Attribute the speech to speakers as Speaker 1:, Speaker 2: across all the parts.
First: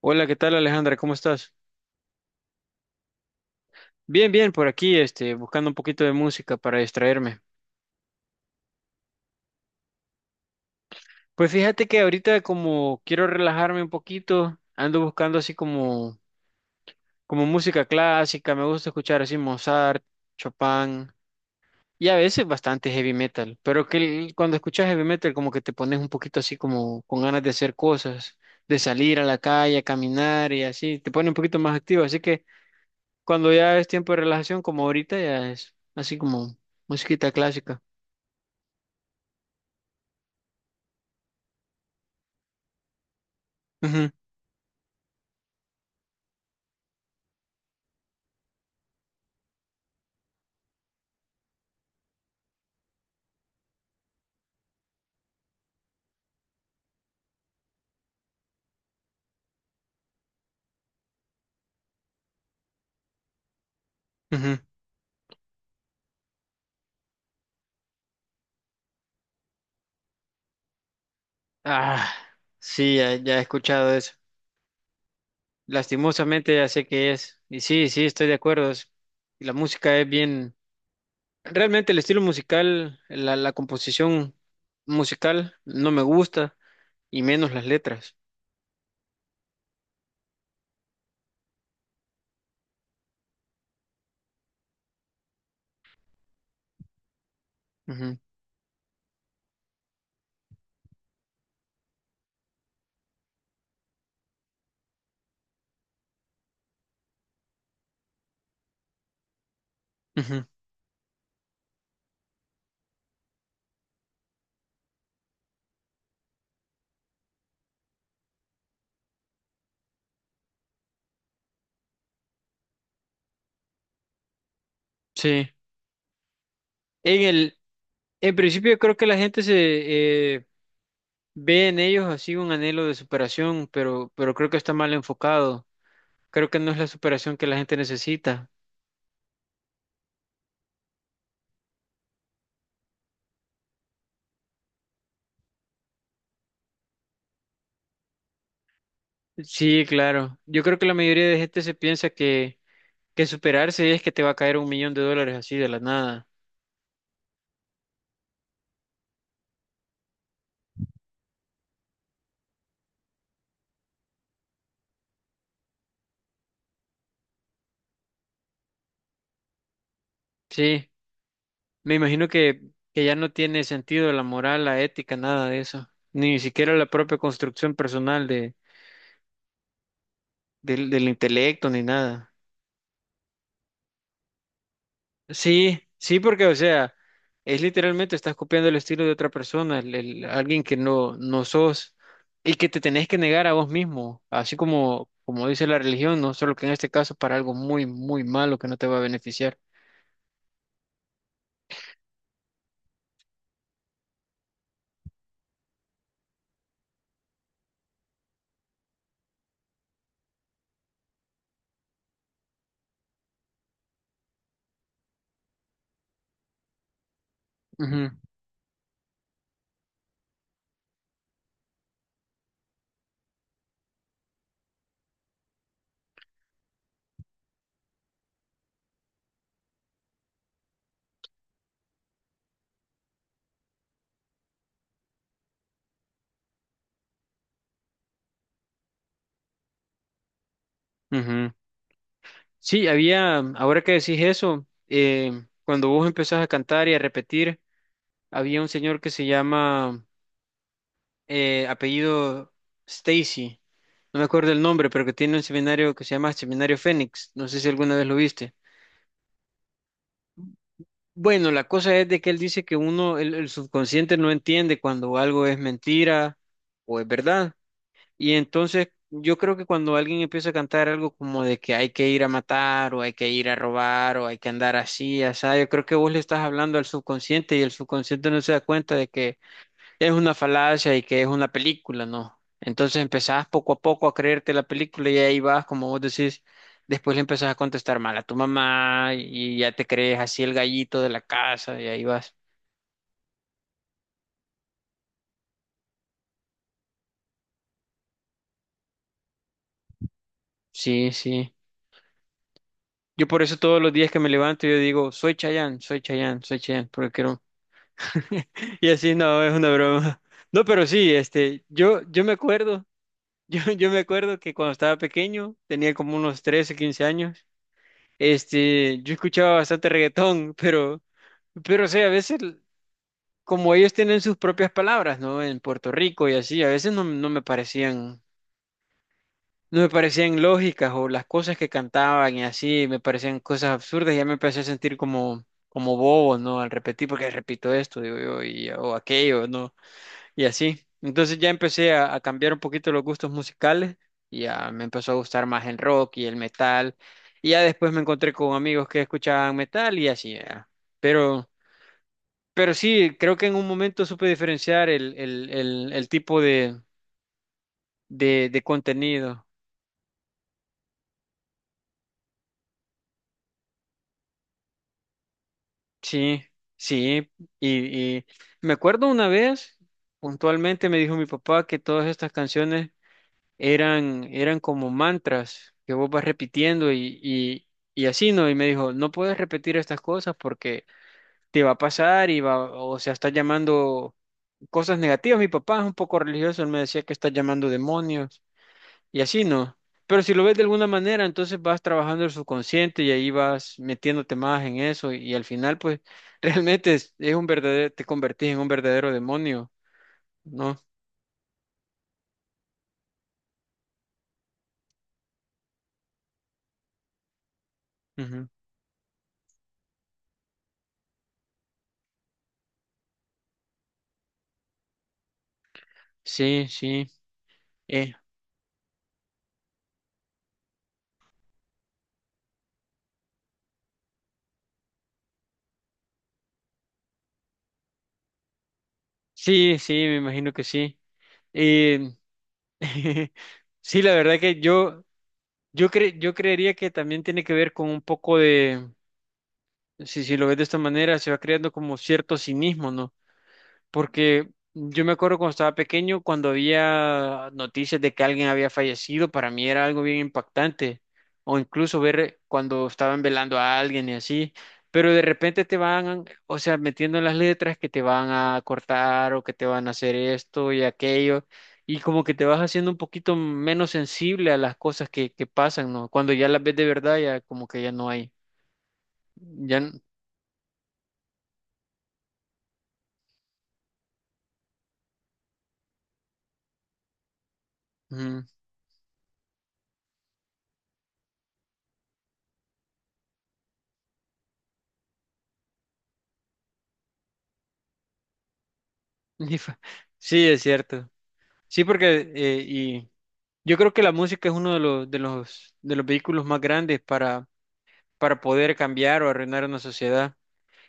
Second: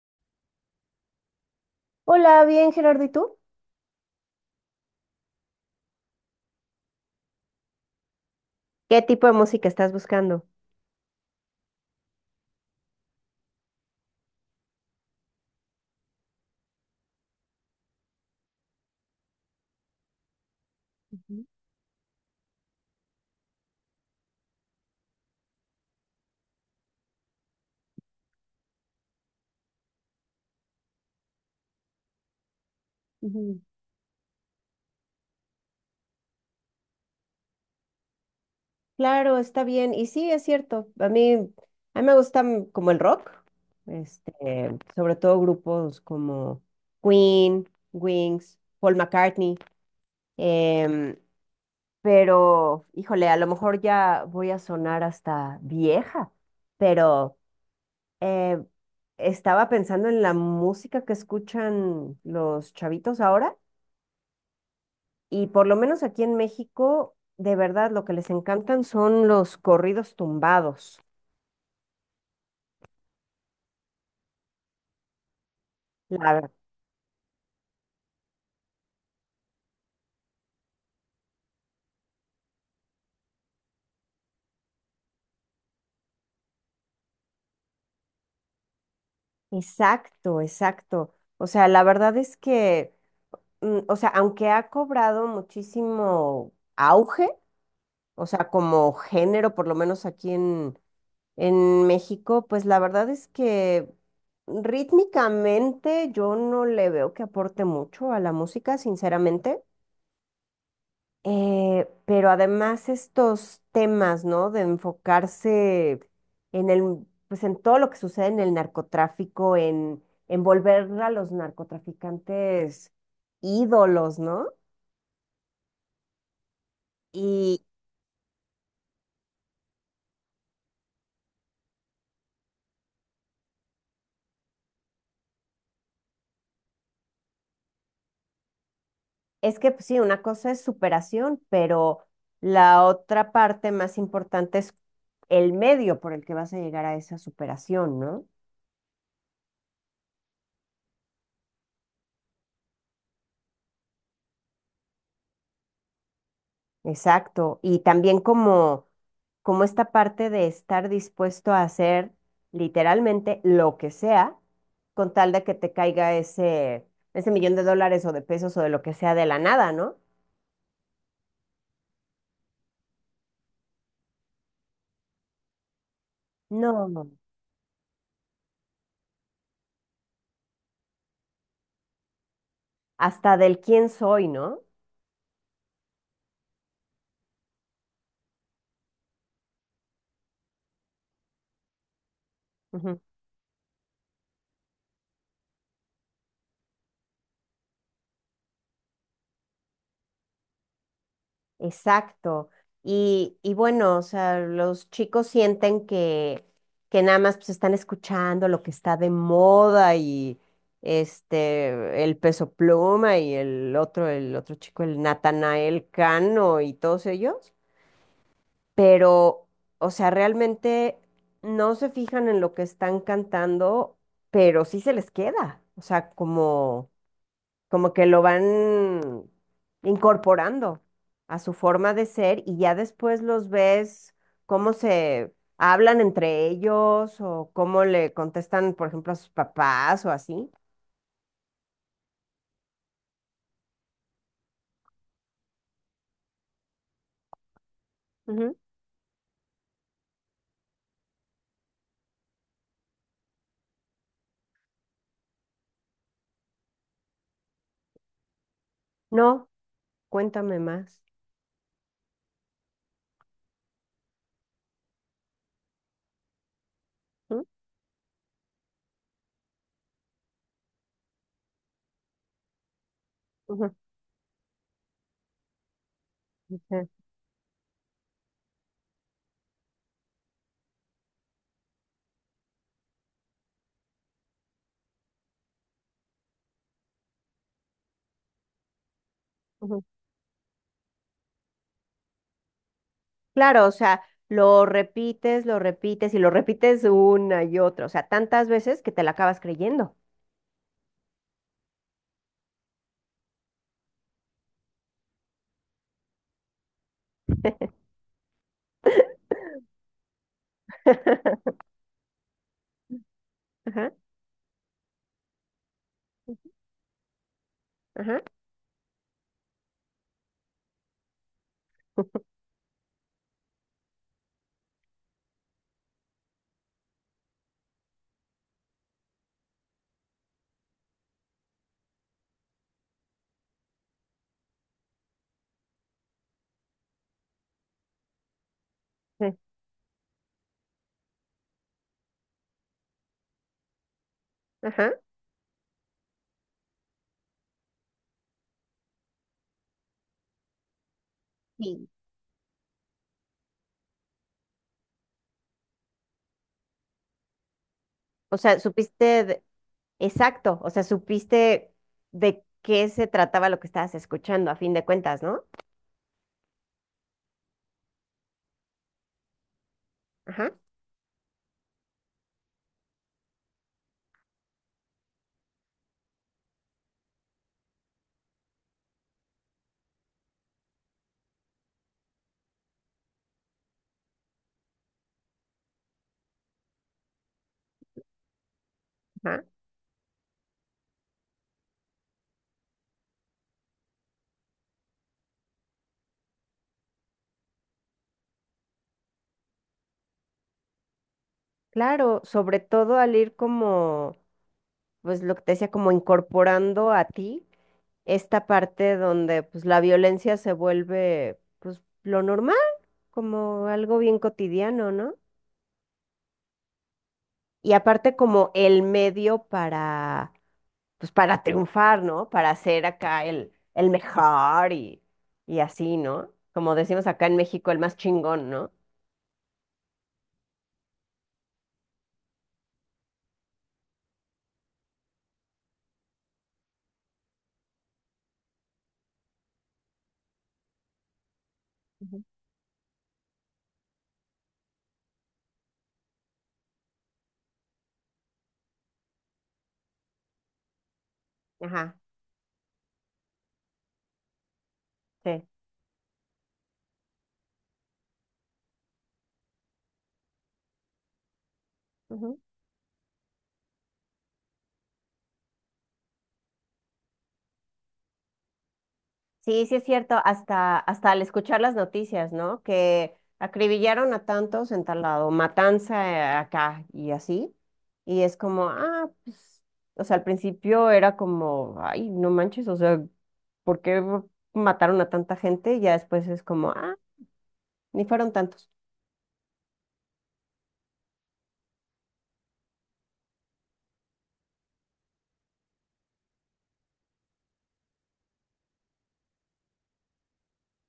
Speaker 1: Hola, ¿qué tal Alejandra? ¿Cómo estás?
Speaker 2: Hola, bien, Gerardo, ¿y tú?
Speaker 1: Bien, bien, por aquí, buscando un poquito de música para distraerme.
Speaker 2: ¿Qué tipo de música estás buscando?
Speaker 1: Pues fíjate que ahorita como quiero relajarme un poquito, ando buscando así como música clásica, me gusta escuchar así Mozart, Chopin y a veces bastante heavy metal, pero cuando escuchas heavy metal como que te pones un poquito así como con ganas de hacer cosas, de salir a la calle, a caminar y así, te pone un poquito más activo, así que cuando
Speaker 2: Ujú.
Speaker 1: ya es tiempo de relajación como ahorita ya es así como musiquita clásica.
Speaker 2: Claro, está bien. Y sí, es cierto. A mí me gusta como el rock,
Speaker 1: Ujú,
Speaker 2: este, sobre todo grupos como Queen, Wings, Paul McCartney. em, pero, híjole, a lo mejor ya voy a sonar hasta vieja, pero eh, estaba pensando en la música que escuchan los chavitos ahora.
Speaker 1: ujú.
Speaker 2: Y por lo menos aquí en México, de verdad, lo que les encantan son los corridos tumbados.
Speaker 1: Ah, sí, ya, ya he escuchado eso.
Speaker 2: La ver-
Speaker 1: Lastimosamente ya sé qué es. Y sí, sí, estoy de acuerdo. La música es bien. Realmente el estilo musical, la composición musical no me gusta y menos las letras.
Speaker 2: Exacto, exacto. O sea, la verdad es que, o sea, aunque ha cobrado muchísimo auge,
Speaker 1: Ujú,
Speaker 2: o sea, como género, por lo menos en México, pues la verdad es que rítmicamente yo no le veo que aporte mucho a la música, sinceramente.
Speaker 1: ujú.
Speaker 2: Pero además estos temas, ¿no? De enfocarse pues en todo lo que sucede en el narcotráfico, en volver a los narcotraficantes ídolos, ¿no?
Speaker 1: Sí. En el,
Speaker 2: Y
Speaker 1: en principio creo que la gente se eh, ve en ellos así un anhelo de superación, pero creo que está mal enfocado. Creo que no es la superación que la gente necesita.
Speaker 2: es que pues, sí, una cosa es superación, pero la otra parte más importante es el medio por el que vas a llegar a esa superación, ¿no?
Speaker 1: Sí, claro. Yo creo que la mayoría de gente se piensa que superarse es que te va a caer un millón de dólares así de la nada.
Speaker 2: Exacto. Y también como esta parte de estar dispuesto a hacer literalmente lo que sea con tal de que te caiga ese millón de dólares o de pesos o de lo que sea de la nada, ¿no?
Speaker 1: Sí, me imagino que ya no tiene sentido la moral, la ética, nada de eso. Ni siquiera la
Speaker 2: No,
Speaker 1: propia construcción personal del intelecto, ni nada.
Speaker 2: hasta del quién soy, ¿no?
Speaker 1: Sí, sí, porque, o sea, es literalmente estás copiando el estilo de otra persona, alguien que no, no sos y que te tenés que negar a vos mismo, así como, como dice la religión, no solo que en este caso para algo muy, muy malo que no te va a beneficiar.
Speaker 2: Exacto. Y bueno, o sea, los chicos sienten que nada más pues están escuchando lo que está de moda y este, el Peso Pluma y el otro chico, el Natanael Cano y todos ellos. Pero, o sea, realmente no se fijan en lo que están cantando, pero sí se les queda. O sea, como que lo van incorporando a su forma de ser y ya después los ves cómo se hablan entre ellos o cómo le contestan, por ejemplo, a sus papás o así.
Speaker 1: Ujú, ujú. Sí, había, ahora que decís eso, cuando vos empezás a cantar y a repetir,
Speaker 2: Ujú.
Speaker 1: había un señor que se llama apellido Stacy, no me acuerdo el nombre, pero que tiene un seminario que se llama Seminario Fénix, no sé si alguna vez lo viste.
Speaker 2: No, cuéntame más.
Speaker 1: Bueno, la cosa es de que él dice que uno, el subconsciente no entiende cuando algo es mentira o es
Speaker 2: Ujú,
Speaker 1: verdad. Y entonces yo creo que cuando alguien empieza a cantar algo como de que hay que ir a matar o hay que ir a
Speaker 2: ujú,
Speaker 1: robar o hay que andar así, así, yo creo que vos le estás hablando al
Speaker 2: ujú.
Speaker 1: subconsciente y el subconsciente no se da cuenta de que es una falacia y que es una película, ¿no? Entonces empezás poco a poco a creerte la película y ahí vas, como vos decís, después le empezás a contestar mal a tu mamá y ya
Speaker 2: Ujú.
Speaker 1: te crees así el gallito de la casa y ahí vas.
Speaker 2: Claro, o sea, lo repites y lo repites una y otra, o sea, tantas veces que te la acabas creyendo.
Speaker 1: Sí, sí. Yo por eso todos los días que me levanto yo digo, soy Chayanne, soy Chayanne, soy Chayanne, porque quiero. Y así no, es una broma. No, pero sí, yo, me acuerdo, yo,
Speaker 2: Ajá,
Speaker 1: me acuerdo que cuando estaba pequeño, tenía como unos 13, 15 años.
Speaker 2: ajá,
Speaker 1: Yo escuchaba bastante reggaetón, pero, o sea, a veces, como ellos tienen sus propias palabras, ¿no? En Puerto Rico y así, a veces no, no me parecían, lógicas o las cosas que cantaban y así, me parecían cosas absurdas y ya me empecé a sentir como bobo, ¿no? Al repetir, porque repito esto, digo yo, y, o
Speaker 2: sí,
Speaker 1: aquello, ¿no? Y así. Entonces ya empecé a cambiar un poquito los gustos musicales. Y ya me
Speaker 2: ajá.
Speaker 1: empezó a gustar más el rock y el metal. Y ya después me encontré con amigos que escuchaban metal y así. Ya. Pero,
Speaker 2: Sí.
Speaker 1: pero sí, creo que en un momento supe diferenciar el tipo
Speaker 2: O sea,
Speaker 1: de
Speaker 2: supiste, de-
Speaker 1: contenido.
Speaker 2: exacto, o sea, supiste de qué se trataba lo que estabas escuchando, a fin de cuentas, ¿no?
Speaker 1: Sí, sí. Y me acuerdo una vez,
Speaker 2: Ajá,
Speaker 1: puntualmente me dijo mi papá que todas estas canciones eran como mantras que vos vas repitiendo y así, ¿no? Y me dijo, no puedes repetir estas cosas porque te va a pasar o sea, estás llamando cosas negativas. Mi papá es un poco religioso, él me decía que estás llamando demonios y así,
Speaker 2: ajá.
Speaker 1: ¿no? Pero si lo ves de alguna manera, entonces vas trabajando el subconsciente y ahí vas metiéndote más en eso y, al final, pues, realmente es un verdadero, te convertís en un verdadero demonio, ¿no?
Speaker 2: Claro, sobre todo al ir pues lo que te decía, como incorporando a ti esta
Speaker 1: Ujú.
Speaker 2: parte donde pues la violencia se vuelve pues lo normal, como algo bien cotidiano, ¿no?
Speaker 1: Sí, sí.
Speaker 2: Y
Speaker 1: Eh,
Speaker 2: aparte como el medio para pues para triunfar, ¿no? Para ser acá el mejor y así, ¿no? Como decimos acá en México, el más chingón, ¿no?
Speaker 1: sí, sí, me imagino que sí. Eh, sí, la verdad que yo, yo creería que también tiene que ver con un poco de, si, lo ves de esta manera, se va creando como
Speaker 2: Ujú.
Speaker 1: cierto cinismo, ¿no? Porque yo me acuerdo cuando estaba pequeño, cuando había noticias de que alguien había fallecido, para mí era algo bien impactante. O
Speaker 2: Ajá,
Speaker 1: incluso ver cuando estaban velando a alguien y así. Pero de
Speaker 2: sí.
Speaker 1: repente te van, o sea, metiendo en las letras que te van a cortar o que te van a hacer esto y aquello. Y como que
Speaker 2: Ujú.
Speaker 1: te vas haciendo un poquito menos sensible a las cosas que pasan, ¿no? Cuando ya las ves de verdad, ya como que ya no hay.
Speaker 2: Sí, sí
Speaker 1: Ya.
Speaker 2: es cierto, hasta al escuchar las noticias, ¿no? Que acribillaron a tantos en tal lado, matanza acá y así. Y es
Speaker 1: Ujú.
Speaker 2: como, ah, pues, o sea, al principio era como, ay, no manches, o sea, ¿por qué mataron a tanta gente? Y ya después es como, ah, ni fueron tantos.
Speaker 1: Sí, es cierto. Sí, porque yo creo que la música es uno de los vehículos más grandes para poder cambiar o arruinar una sociedad.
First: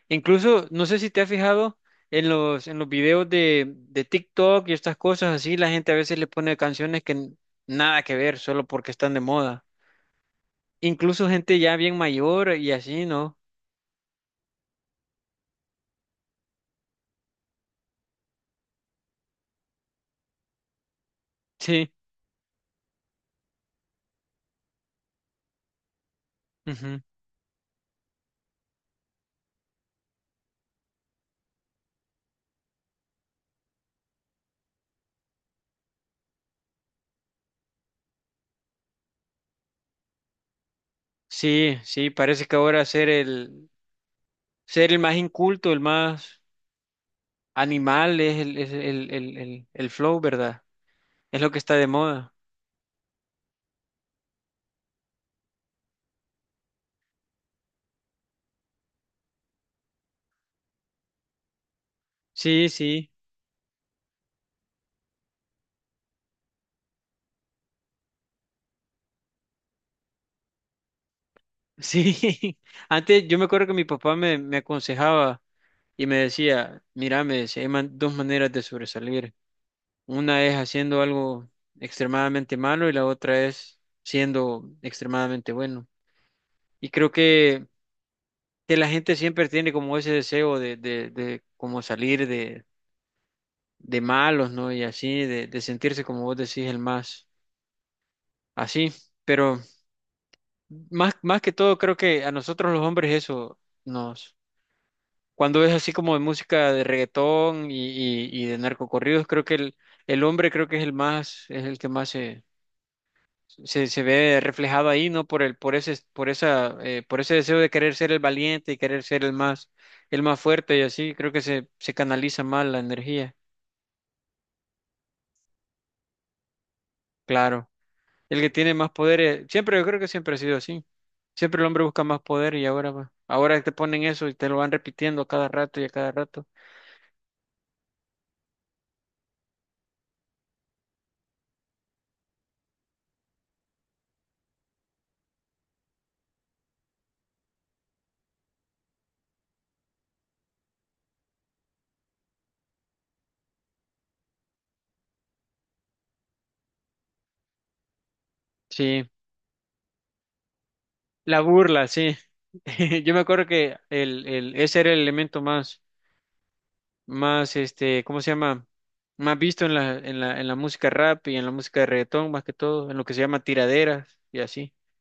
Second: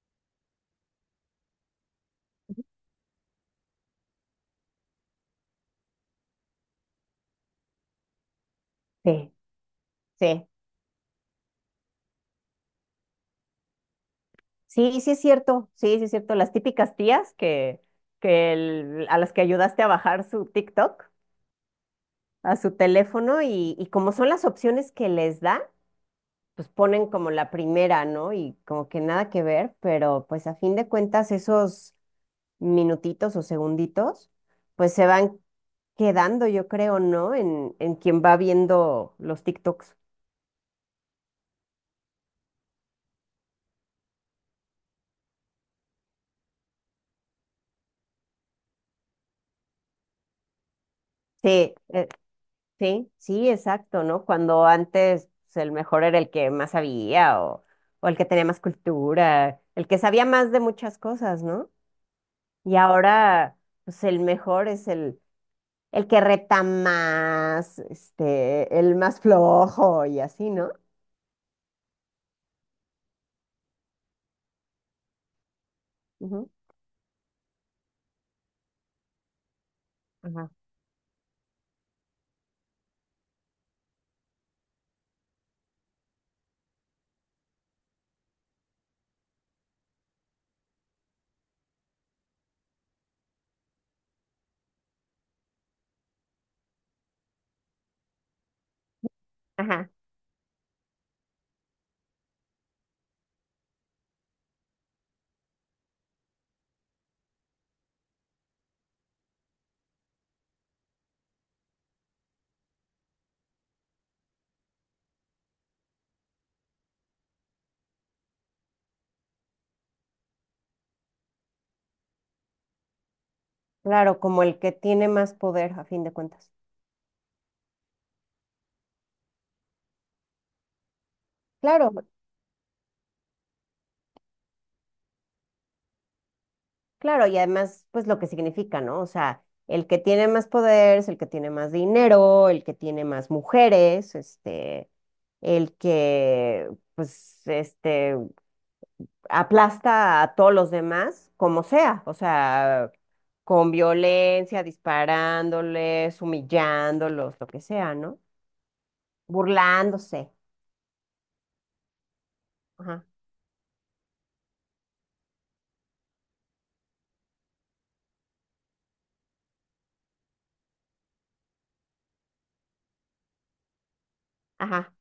Speaker 1: Incluso, no sé si te has fijado en los videos de TikTok y estas cosas así, la gente a veces le pone canciones nada que ver, solo porque están de
Speaker 2: Sí,
Speaker 1: moda.
Speaker 2: sí.
Speaker 1: Incluso gente ya bien mayor y así, ¿no?
Speaker 2: Sí, sí es cierto, sí, sí es cierto. Las típicas tías a las que ayudaste a bajar su TikTok
Speaker 1: Sí,
Speaker 2: a su teléfono y como son las opciones que les da, pues
Speaker 1: ujú.
Speaker 2: ponen como la primera, ¿no? Y como que nada que ver, pero pues a fin de cuentas esos minutitos o segunditos, pues se van quedando, yo creo, ¿no? En quien va viendo los TikToks.
Speaker 1: Sí, sí, parece que ahora ser el más inculto, el más animal es el flow, ¿verdad? Es lo que
Speaker 2: Sí,
Speaker 1: está de moda.
Speaker 2: sí, sí, exacto, ¿no? Cuando antes pues, el mejor era el que más sabía o el que tenía más cultura, el que sabía más de muchas cosas, ¿no?
Speaker 1: Sí,
Speaker 2: Y
Speaker 1: sí,
Speaker 2: ahora, pues el mejor es el que reta más, este, el más flojo y así, ¿no?
Speaker 1: sí. Antes yo me acuerdo que mi papá me aconsejaba y me
Speaker 2: Ujú.
Speaker 1: decía, mira, me decía, hay dos maneras de sobresalir. Una
Speaker 2: Ajá.
Speaker 1: es haciendo algo extremadamente malo y la otra es siendo extremadamente bueno. Y creo que la gente siempre tiene como ese deseo de como salir de malos, ¿no? Y así, de sentirse como vos decís, el más así. Pero
Speaker 2: Ajá,
Speaker 1: más que todo creo que a nosotros los hombres eso nos. Cuando es así como de música de reggaetón y de narcocorridos, creo que el hombre creo que es el más, es el que más se ve reflejado ahí, ¿no? Por el, por ese, por esa, por ese deseo de querer ser el valiente y querer ser el más, fuerte y así, creo que se canaliza más la energía,
Speaker 2: claro, como el que tiene más poder a fin de cuentas.
Speaker 1: claro. El que tiene más poder, siempre, yo creo que siempre ha sido así. Siempre el hombre
Speaker 2: Claro,
Speaker 1: busca más poder y ahora, ahora te ponen eso y te lo van repitiendo a cada rato y a cada rato.
Speaker 2: claro, y además, pues lo que significa, ¿no? O sea, el que tiene más poder es el que tiene más dinero, el que tiene más mujeres, este, el que, pues, este, aplasta a todos los demás, como sea, o sea, con violencia, disparándoles, humillándolos, lo que sea, ¿no?
Speaker 1: Sí.
Speaker 2: Burlándose.
Speaker 1: La burla, sí.
Speaker 2: Ajá,
Speaker 1: Yo me acuerdo que ese era el elemento más, ¿cómo se llama? Más visto en la música rap y en la música de reggaetón, más que todo, en lo que se llama tiraderas y así.
Speaker 2: ajá,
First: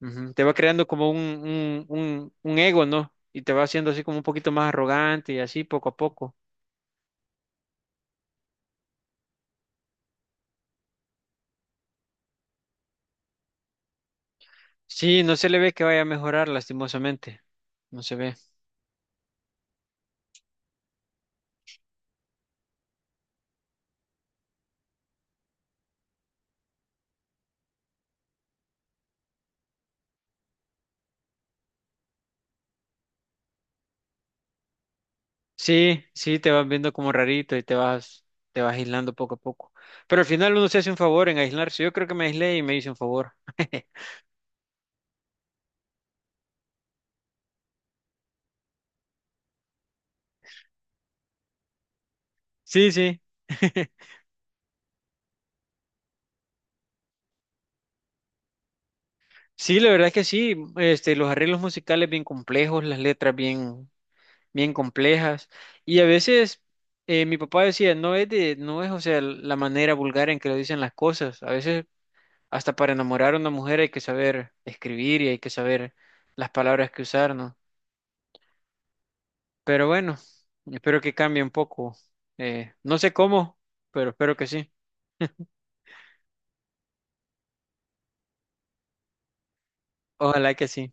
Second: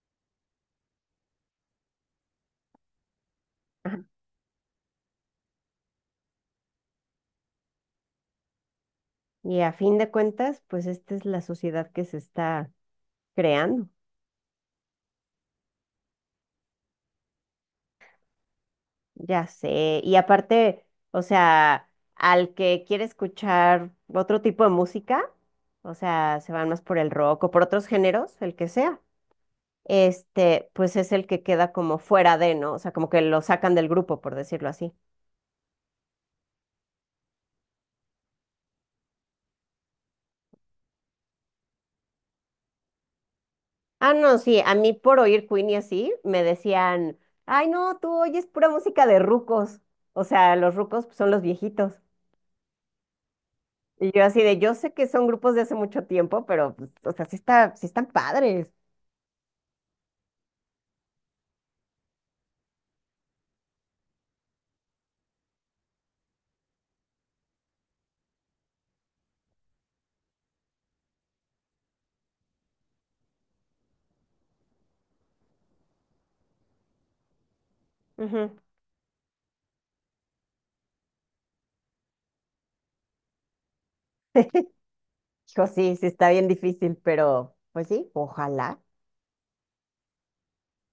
Speaker 1: Ujú. Te va creando como un ego, ¿no? Y te va haciendo
Speaker 2: ajá.
Speaker 1: así como un poquito más arrogante y así poco a poco.
Speaker 2: Y a fin de cuentas, pues esta es la sociedad que se está creando.
Speaker 1: Sí, no se le ve que vaya a mejorar, lastimosamente. No se ve.
Speaker 2: Ya sé, y aparte, o sea, al que quiere escuchar otro tipo de música, o sea, se van más por el rock o por otros géneros, el que sea, este, pues es el que queda como fuera de, ¿no? O sea, como que lo sacan del grupo, por decirlo así.
Speaker 1: Sí, sí, te vas viendo como rarito y te vas aislando poco a poco. Pero al final uno se hace un favor en aislarse. Yo creo que me aislé y me hice un favor.
Speaker 2: Ah, no, sí, a mí por oír Queen y así, me decían, ay, no, tú oyes pura música de rucos. O sea, los rucos pues, son los viejitos.
Speaker 1: Sí, sí.
Speaker 2: Y yo así de, yo sé que son grupos de hace mucho tiempo, pero, pues, o sea, sí están padres.
Speaker 1: Sí, la verdad es que sí. Los arreglos musicales bien complejos, las letras bien, bien complejas. Y a veces mi papá decía, no es de, no es, o sea, la manera vulgar en que lo dicen las cosas. A veces hasta para enamorar a una mujer hay que saber escribir y hay que saber las palabras que usar, ¿no?
Speaker 2: Ujú.
Speaker 1: Pero bueno, espero que cambie un poco. No sé cómo, pero espero que sí.
Speaker 2: Hijo, sí, sí está bien difícil, pero pues sí, ojalá.
Speaker 1: Ojalá que sí.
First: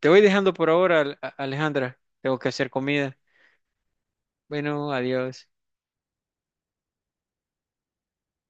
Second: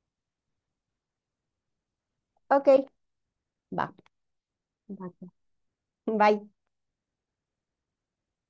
Speaker 1: Te voy dejando por ahora, Alejandra. Tengo que
Speaker 2: Ok,
Speaker 1: hacer comida.
Speaker 2: va.
Speaker 1: Bueno,
Speaker 2: Va.
Speaker 1: adiós.
Speaker 2: Bye.